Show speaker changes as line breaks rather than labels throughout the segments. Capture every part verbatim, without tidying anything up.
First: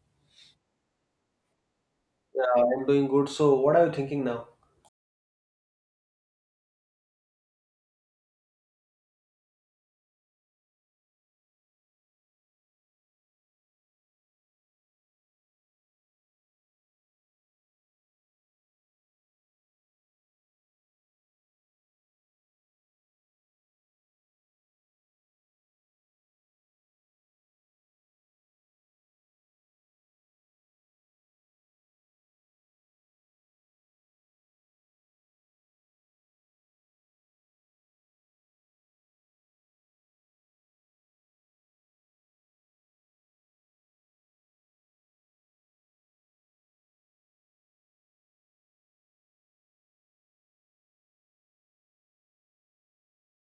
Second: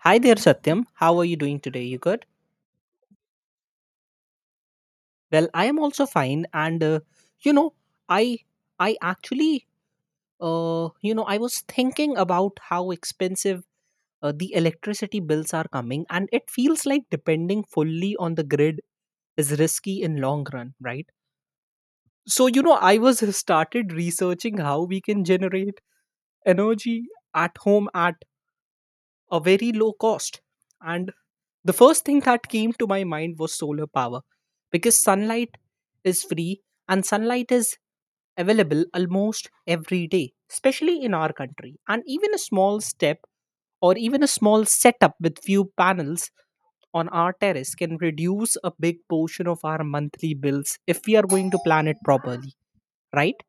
Hi there, Satyam. How are you doing today? You good?
Yeah, I'm doing good. So, what are you thinking now?
Well, I am also fine, and uh, you know, I I actually uh, you know I was thinking about how expensive uh, the electricity bills are coming, and it feels like depending fully on the grid is risky in long run, right? So you know, I was started researching how we can generate energy at home at a very low cost, and The first thing that came to my mind was solar power because sunlight is free and sunlight is available almost every day, especially in our country. And even a small step or even a small setup with few panels on our terrace can reduce a big portion of our monthly bills if we are going to plan it properly, right?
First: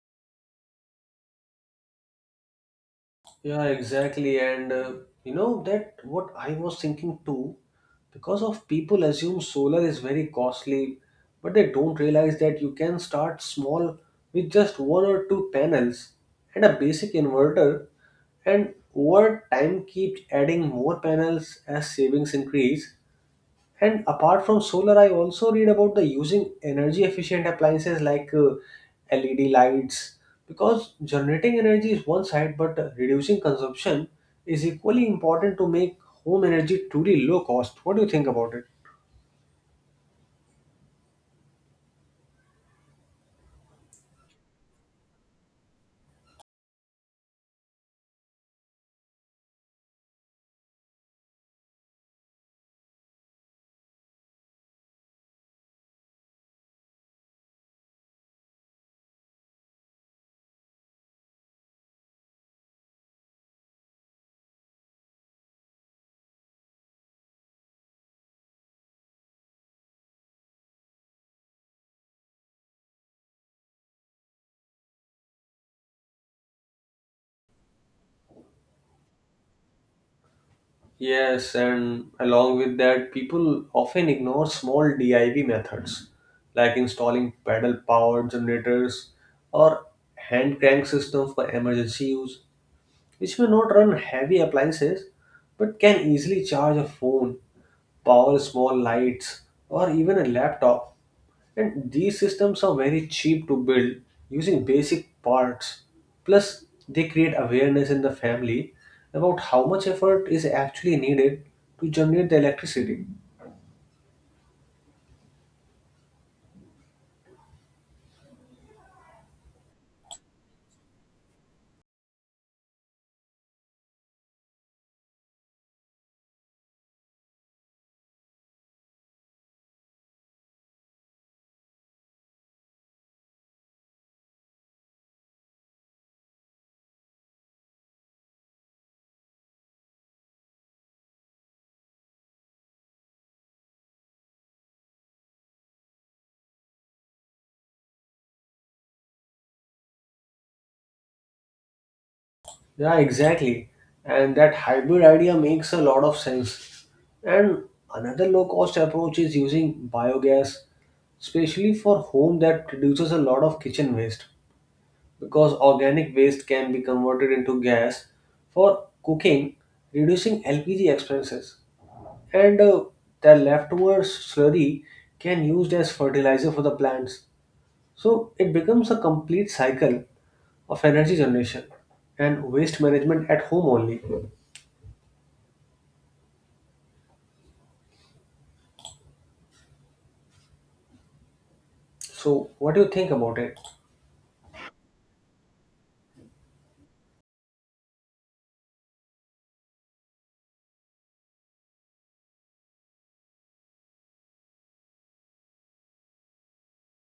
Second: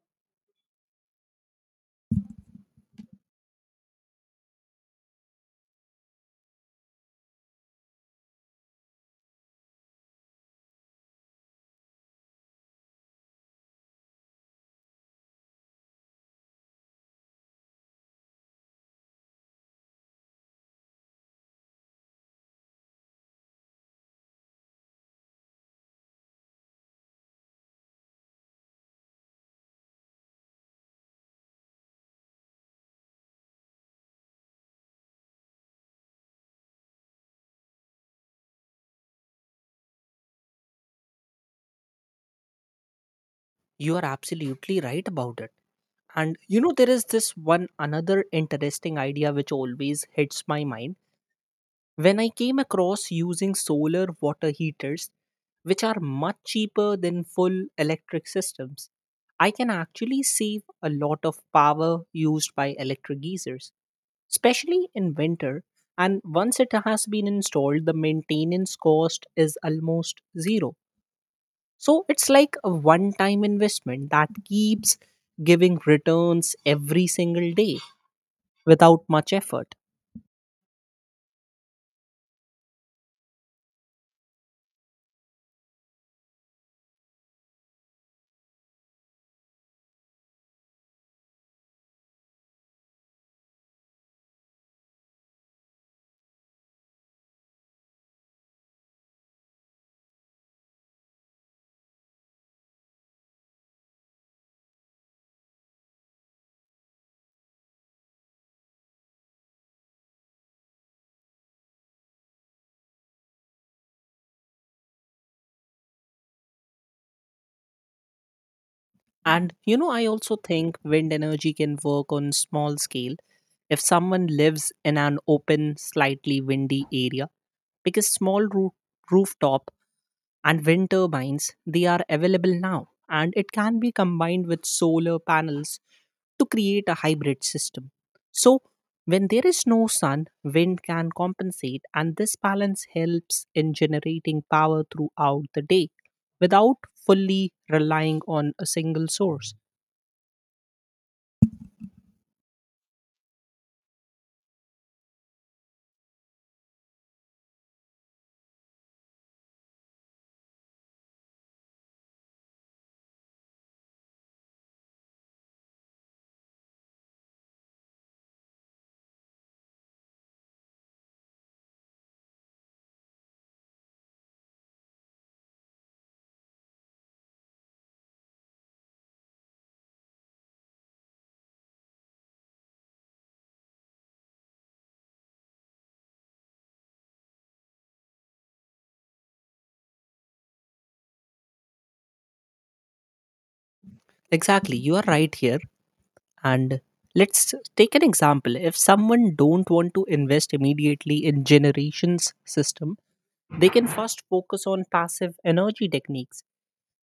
Yeah, exactly. And uh, you know that what I was thinking too, because of people assume solar is very costly, but they don't realize that you can start small with just one or two panels and a basic inverter, and over time keep adding more panels as savings increase. And apart from solar, I also read about the using energy efficient appliances like uh, L E D lights because generating energy is one side, but uh, reducing consumption is equally important to make home energy truly low cost. What do you think about it?
You are absolutely right about it. And you know, there is this one another interesting idea which always hits my mind when I came across using solar water heaters, which are much cheaper than full electric systems. I can actually save a lot of power used by electric geysers, especially in winter. And once it has been installed, the maintenance cost is almost zero. So it's like a one time investment that keeps giving returns every single day without much effort.
Yes, and along with that, people often ignore small D I Y methods like installing pedal powered generators or hand crank systems for emergency use which may not run heavy appliances but can easily charge a phone, power small lights, or even a laptop. And these systems are very cheap to build using basic parts. Plus, they create awareness in the family about how much effort is actually needed to generate the electricity.
And you know, I also think wind energy can work on small scale if someone lives in an open, slightly windy area because small roo- rooftop and wind turbines they are available now, and it can be combined with solar panels to create a hybrid system. So, when there is no sun, wind can compensate, and this balance helps in generating power throughout the day without fully relying on a single source.
Yeah, exactly. And that hybrid idea makes a lot of sense. And another low cost approach is using biogas, especially for home that produces a lot of kitchen waste because organic waste can be converted into gas for cooking, reducing L P G expenses. And uh, the leftover slurry can used as fertilizer for the plants. So it becomes a complete cycle of energy generation and waste management at home only. So what do you think about it?
Exactly, you are right here. And let's take an example. If someone don't want to invest immediately in generations system, they can first focus on passive energy techniques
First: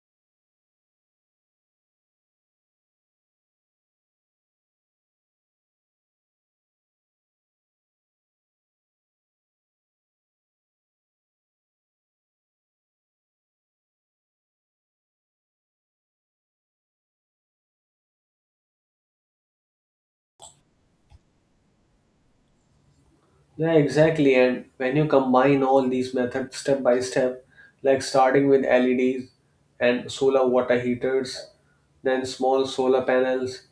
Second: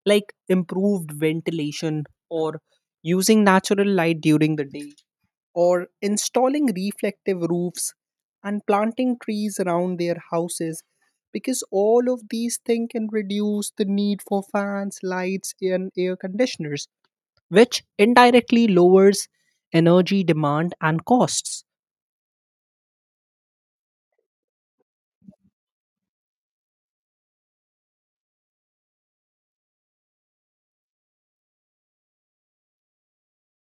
like improved ventilation or using natural light during the day or installing reflective roofs and planting trees around their houses, because all of these things can reduce the need for fans, lights and air conditioners, which indirectly lowers energy demand and costs.
Yeah, exactly. And when you combine all these methods step by step, like starting with L E Ds and solar water heaters, then small solar panels,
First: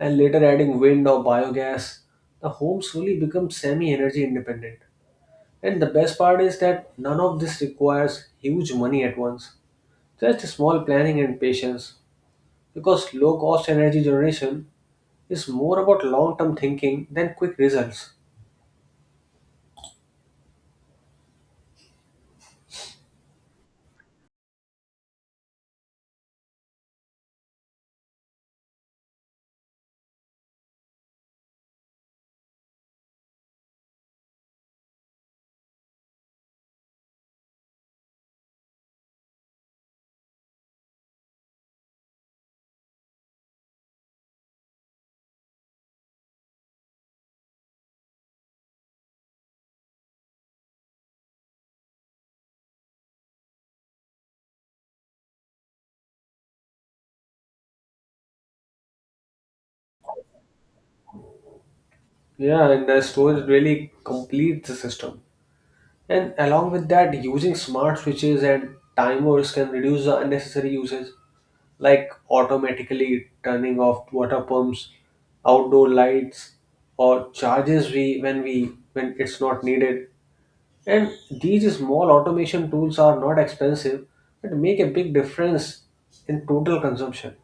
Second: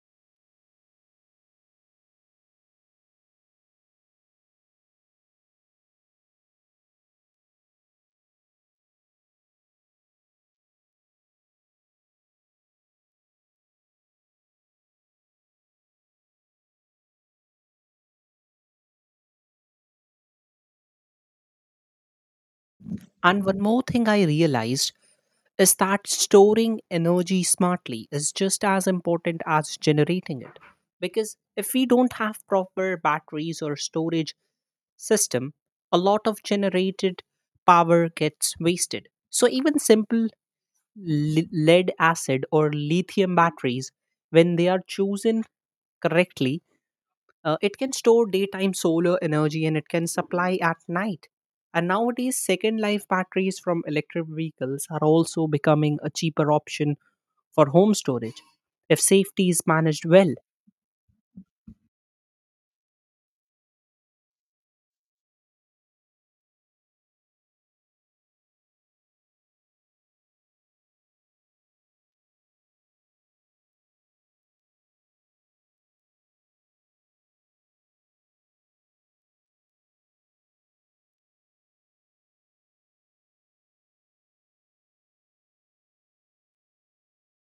and later adding wind or biogas, the home slowly becomes semi energy independent. And the best part is that none of this requires huge money at once. So just small planning and patience, because low cost energy generation is more about long term thinking than quick results.
And one more thing I realized is that storing energy smartly is just as important as generating it. Because if we don't have proper batteries or storage system, a lot of generated power gets wasted. So even simple li- lead acid or lithium batteries, when they are chosen correctly, Uh, it can store daytime solar energy and it can supply at night. And nowadays, second life batteries from electric vehicles are also becoming a cheaper option for home storage if safety is managed well.
Yeah, and the storage really completes the system. And along with that, using smart switches and timers can reduce the unnecessary uses, like automatically turning off water pumps, outdoor lights, or charges we when we when it's not needed. And these small automation tools are not expensive but make a big difference in total consumption,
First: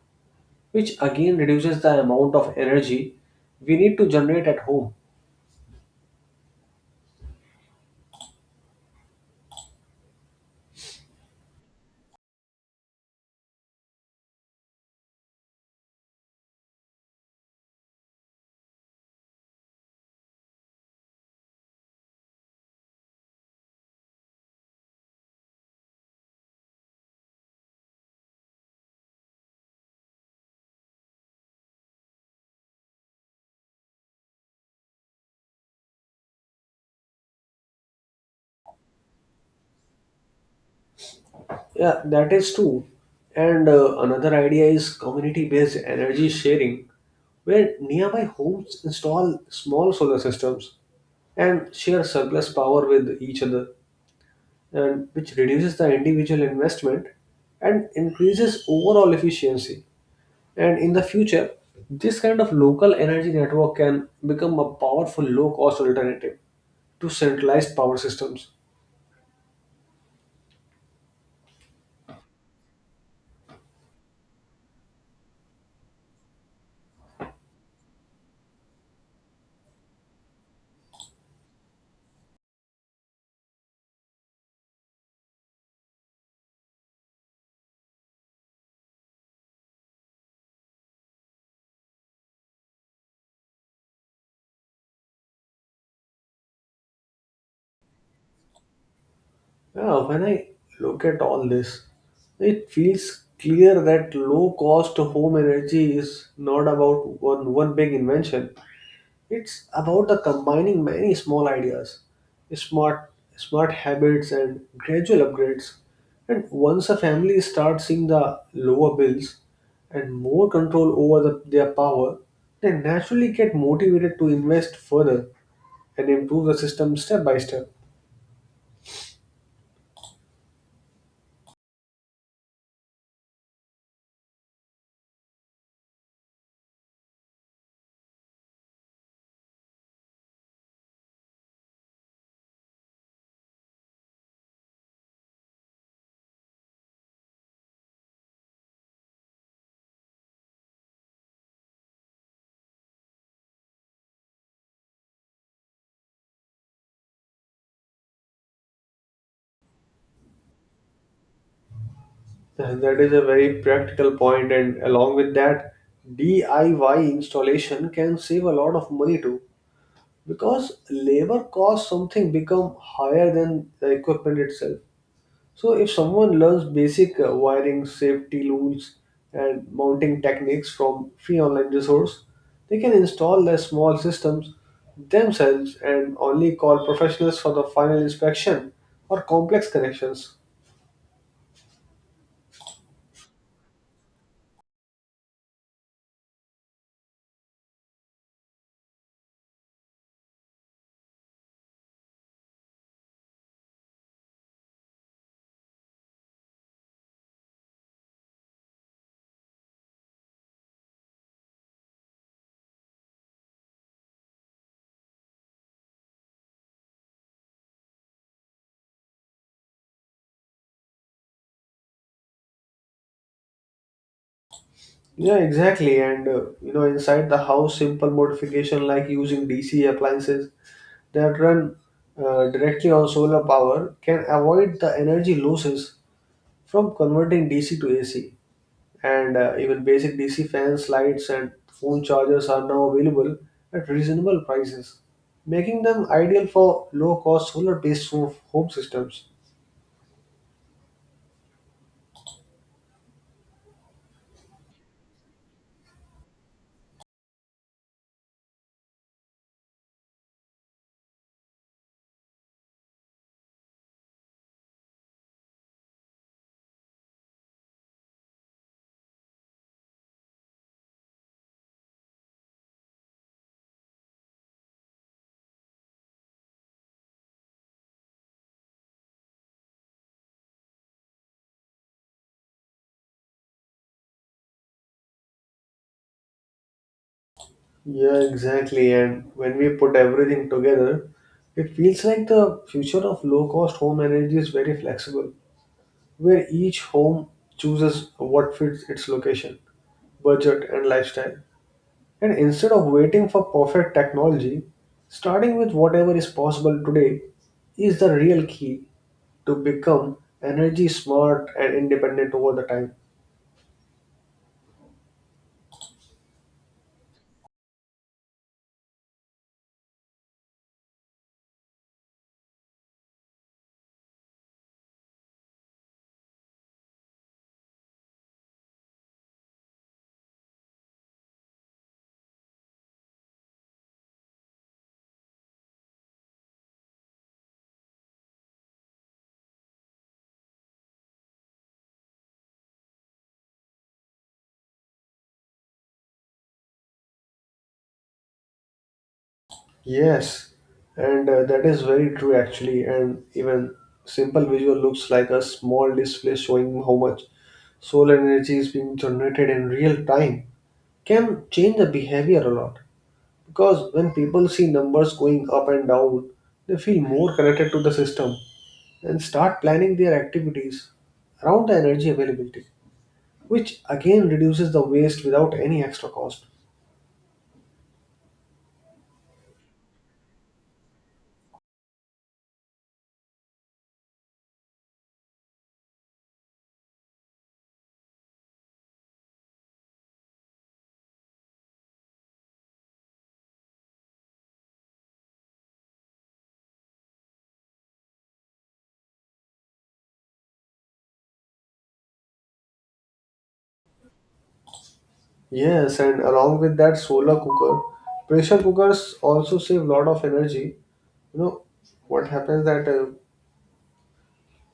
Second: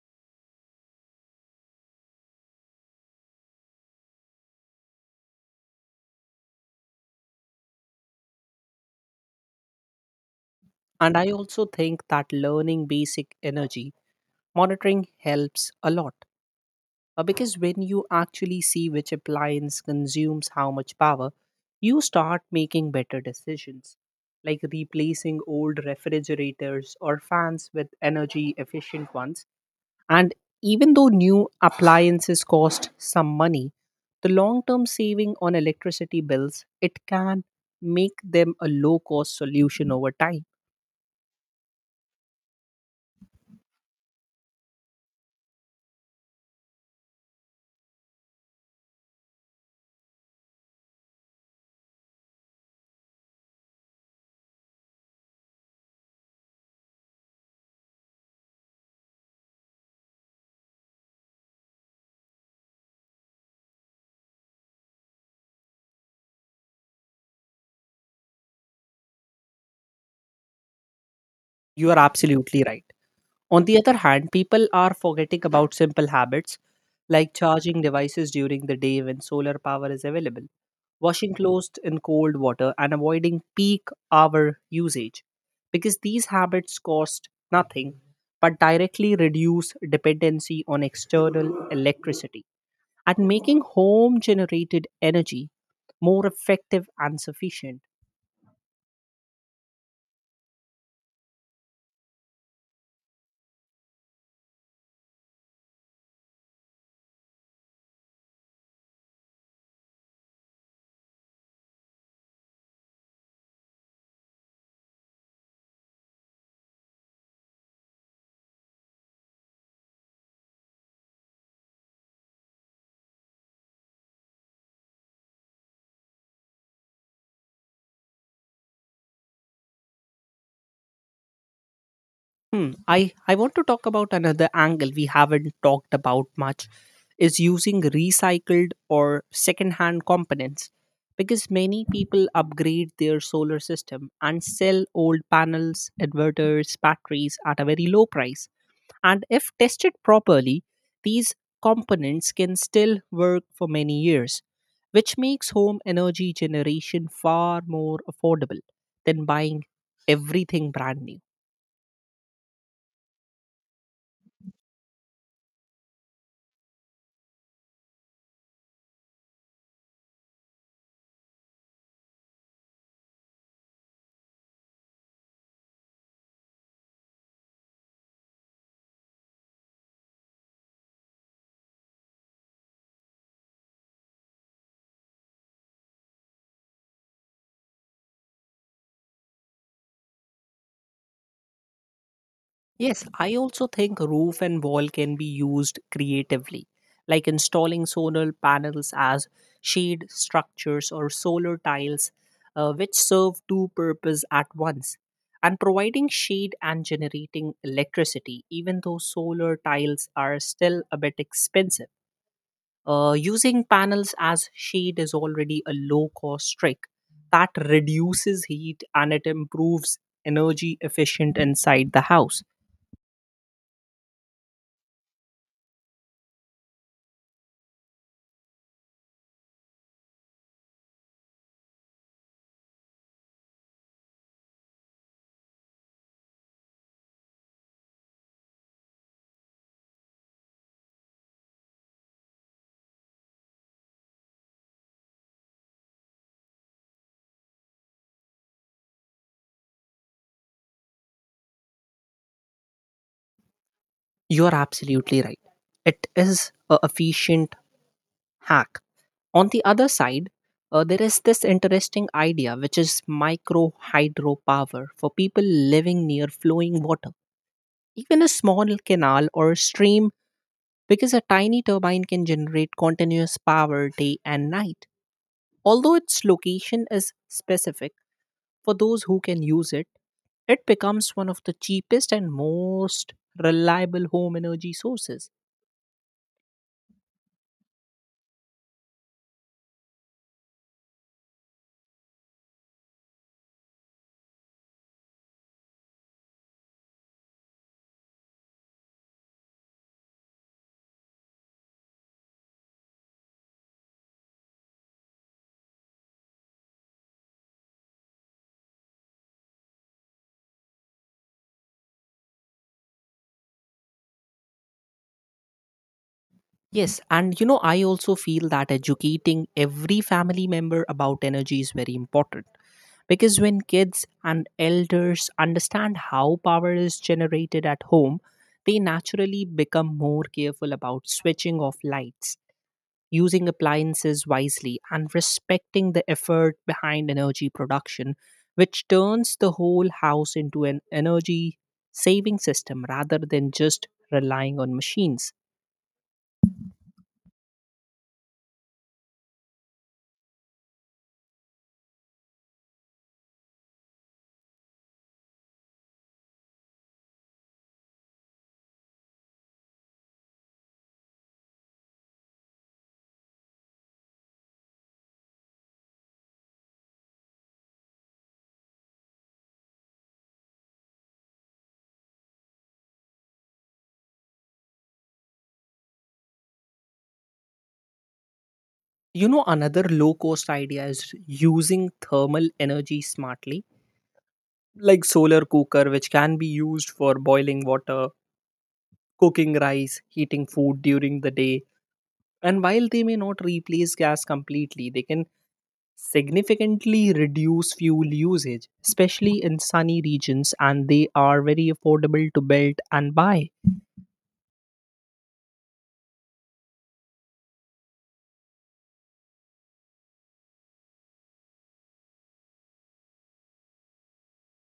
which again reduces the amount of energy we need to generate at home.
And I also think that learning basic energy monitoring helps a lot, Uh, because when you actually see which appliance consumes how much power, you start making better decisions, like replacing old refrigerators or fans with energy efficient ones. And even though new appliances cost some money, the long term saving on electricity bills, it can make them a low cost solution over time.
Yeah, that is true. And uh, another idea is community based energy sharing, where nearby homes install small solar systems and share surplus power with each other, and which reduces the individual investment and increases overall efficiency. And in the future, this kind of local energy network can become a powerful low cost alternative to centralized power systems.
You are absolutely right. On the other hand, people are forgetting about simple habits like charging devices during the day when solar power is available, washing clothes in cold water, and avoiding peak hour usage, because these habits cost nothing but directly reduce dependency on external electricity and making home generated energy more effective and sufficient.
Yeah, when I look at all this, it feels clear that low cost home energy is not about one, one big invention. It's about the combining many small ideas, smart smart habits and gradual upgrades. And once a family starts seeing the lower bills and more control over the, their power, they naturally get motivated to invest further and improve the system step by step.
Hmm. I, I want to talk about another angle we haven't talked about much is using recycled or secondhand components, because many people upgrade their solar system and sell old panels, inverters, batteries at a very low price. And if tested properly, these components can still work for many years, which makes home energy generation far more affordable than buying everything brand new.
Uh, That is a very practical point, and along with that, D I Y installation can save a lot of money too, because labor costs something become higher than the equipment itself. So if someone learns basic uh, wiring safety rules and mounting techniques from free online resource, they can install their small systems themselves and only call professionals for the final inspection or complex connections.
Yes, I also think roof and wall can be used creatively, like installing solar panels as shade structures or solar tiles, uh, which serve two purposes at once, and providing shade and generating electricity, even though solar tiles are still a bit expensive. Uh, using panels as shade is already a low cost trick that reduces heat and it improves energy efficient inside the house.
Yeah, exactly. And uh, you know, inside the house simple modification like using DC appliances that run uh, directly on solar power can avoid the energy losses from converting D C to A C. And uh, even basic D C fans, lights, and phone chargers are now available at reasonable prices, making them ideal for low cost solar based home systems.
You are absolutely right. It is a efficient hack. On the other side, uh, there is this interesting idea which is micro hydropower for people living near flowing water. Even a small canal or stream, because a tiny turbine can generate continuous power day and night. Although its location is specific for those who can use it, it becomes one of the cheapest and most reliable home energy sources.
Yeah, exactly. And when we put everything together, it feels like the future of low cost home energy is very flexible, where each home chooses what fits its location, budget, and lifestyle. And instead of waiting for perfect technology, starting with whatever is possible today is the real key to become energy smart and independent over the time.
Yes, and you know, I also feel that educating every family member about energy is very important, because when kids and elders understand how power is generated at home, they naturally become more careful about switching off lights, using appliances wisely, and respecting the effort behind energy production, which turns the whole house into an energy saving system rather than just relying on machines.
Yes, and uh, that is very true actually. And even simple visual looks like a small display showing how much solar energy is being generated in real time can change the behavior a lot. Because when people see numbers going up and down, they feel more connected to the system and start planning their activities around the energy availability, which again reduces the waste without any extra cost.
You know, another low cost idea is using thermal energy smartly, like solar cooker, which can be used for boiling water, cooking rice, heating food during the day. And while they may not replace gas completely, they can significantly reduce fuel usage, especially in sunny regions, and they are very affordable to build and buy.
Yes, and along with that solar cooker, pressure cookers also save a lot of energy. You know what happens that uh,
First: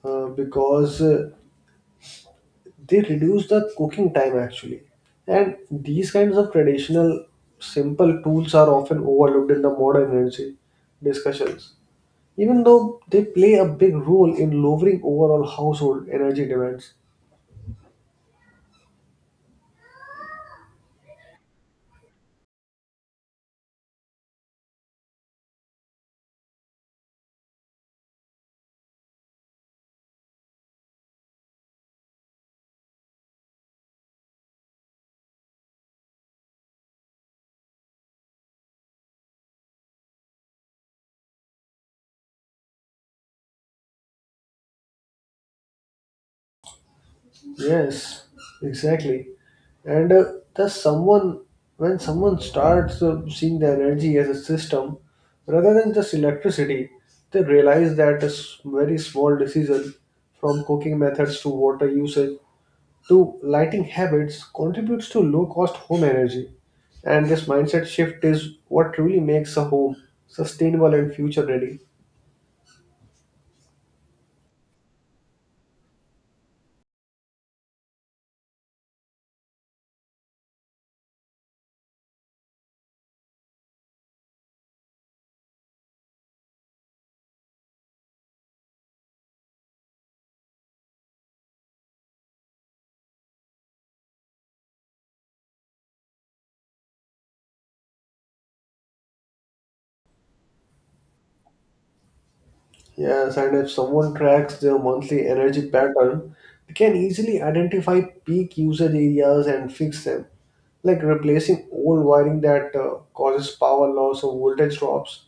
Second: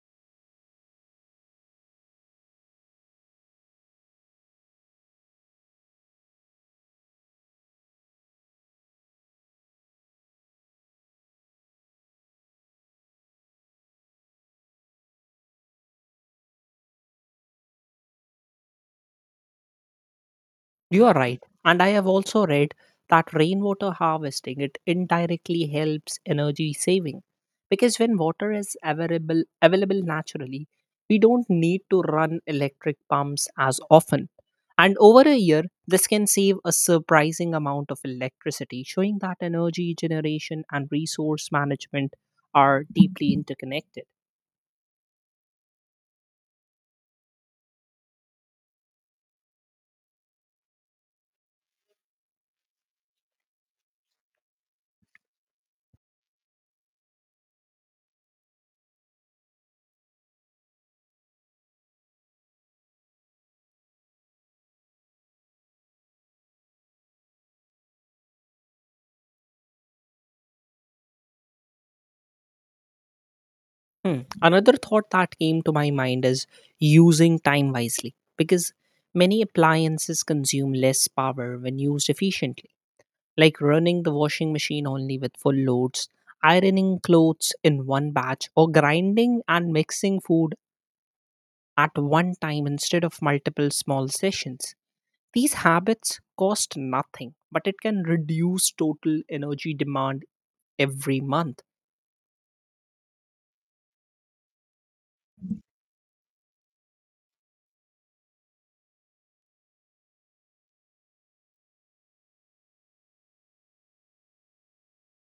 uh, because uh, they reduce the cooking time actually, and these kinds of traditional simple tools are often overlooked in the modern energy discussions, even though they play a big role in lowering overall household energy demands.
You are right. And I have also read that rainwater harvesting it indirectly helps energy saving because when water is available available naturally, we don't need to run electric pumps as often. And over a year, this can save a surprising amount of electricity, showing that energy generation and resource management are deeply interconnected.
Yes, exactly. And uh, thus someone when someone starts uh, seeing the energy as a system rather than just electricity, they realize that a s- very small decision from cooking methods to water usage to lighting habits contributes to low cost home energy. And this mindset shift is what truly makes a home sustainable and future ready.
Hmm. Another thought that came to my mind is using time wisely, because many appliances consume less power when used efficiently, like running the washing machine only with full loads, ironing clothes in one batch, or grinding and mixing food at one time instead of multiple small sessions. These habits cost nothing, but it can reduce total energy demand every month.
Yes, and if someone tracks their monthly energy pattern, they can easily identify peak usage areas and fix them, like replacing old wiring that uh, causes power loss or voltage drops.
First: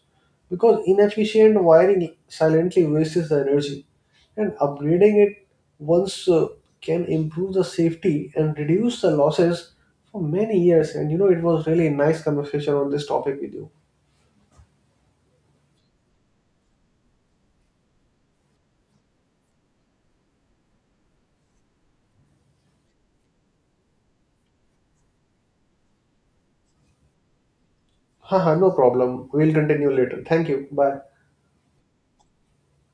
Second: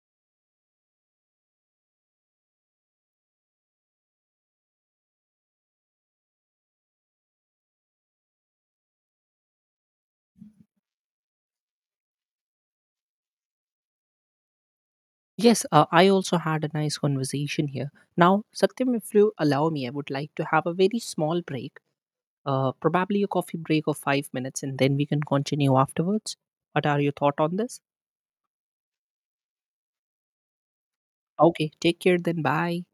Because inefficient wiring silently wastes the energy, and upgrading it once uh, can improve the safety and reduce the losses for many years. And you know, it was really nice conversation on this topic with you.
Yes, uh, I also had a nice conversation here. Now, Satyam, if you allow me, I would like to have a very small break, uh, probably a coffee break of five minutes, and then we can continue afterwards. What are your thoughts on this?
Haha, no problem. We'll continue later. Thank you. Bye.
Okay, take care then. Bye.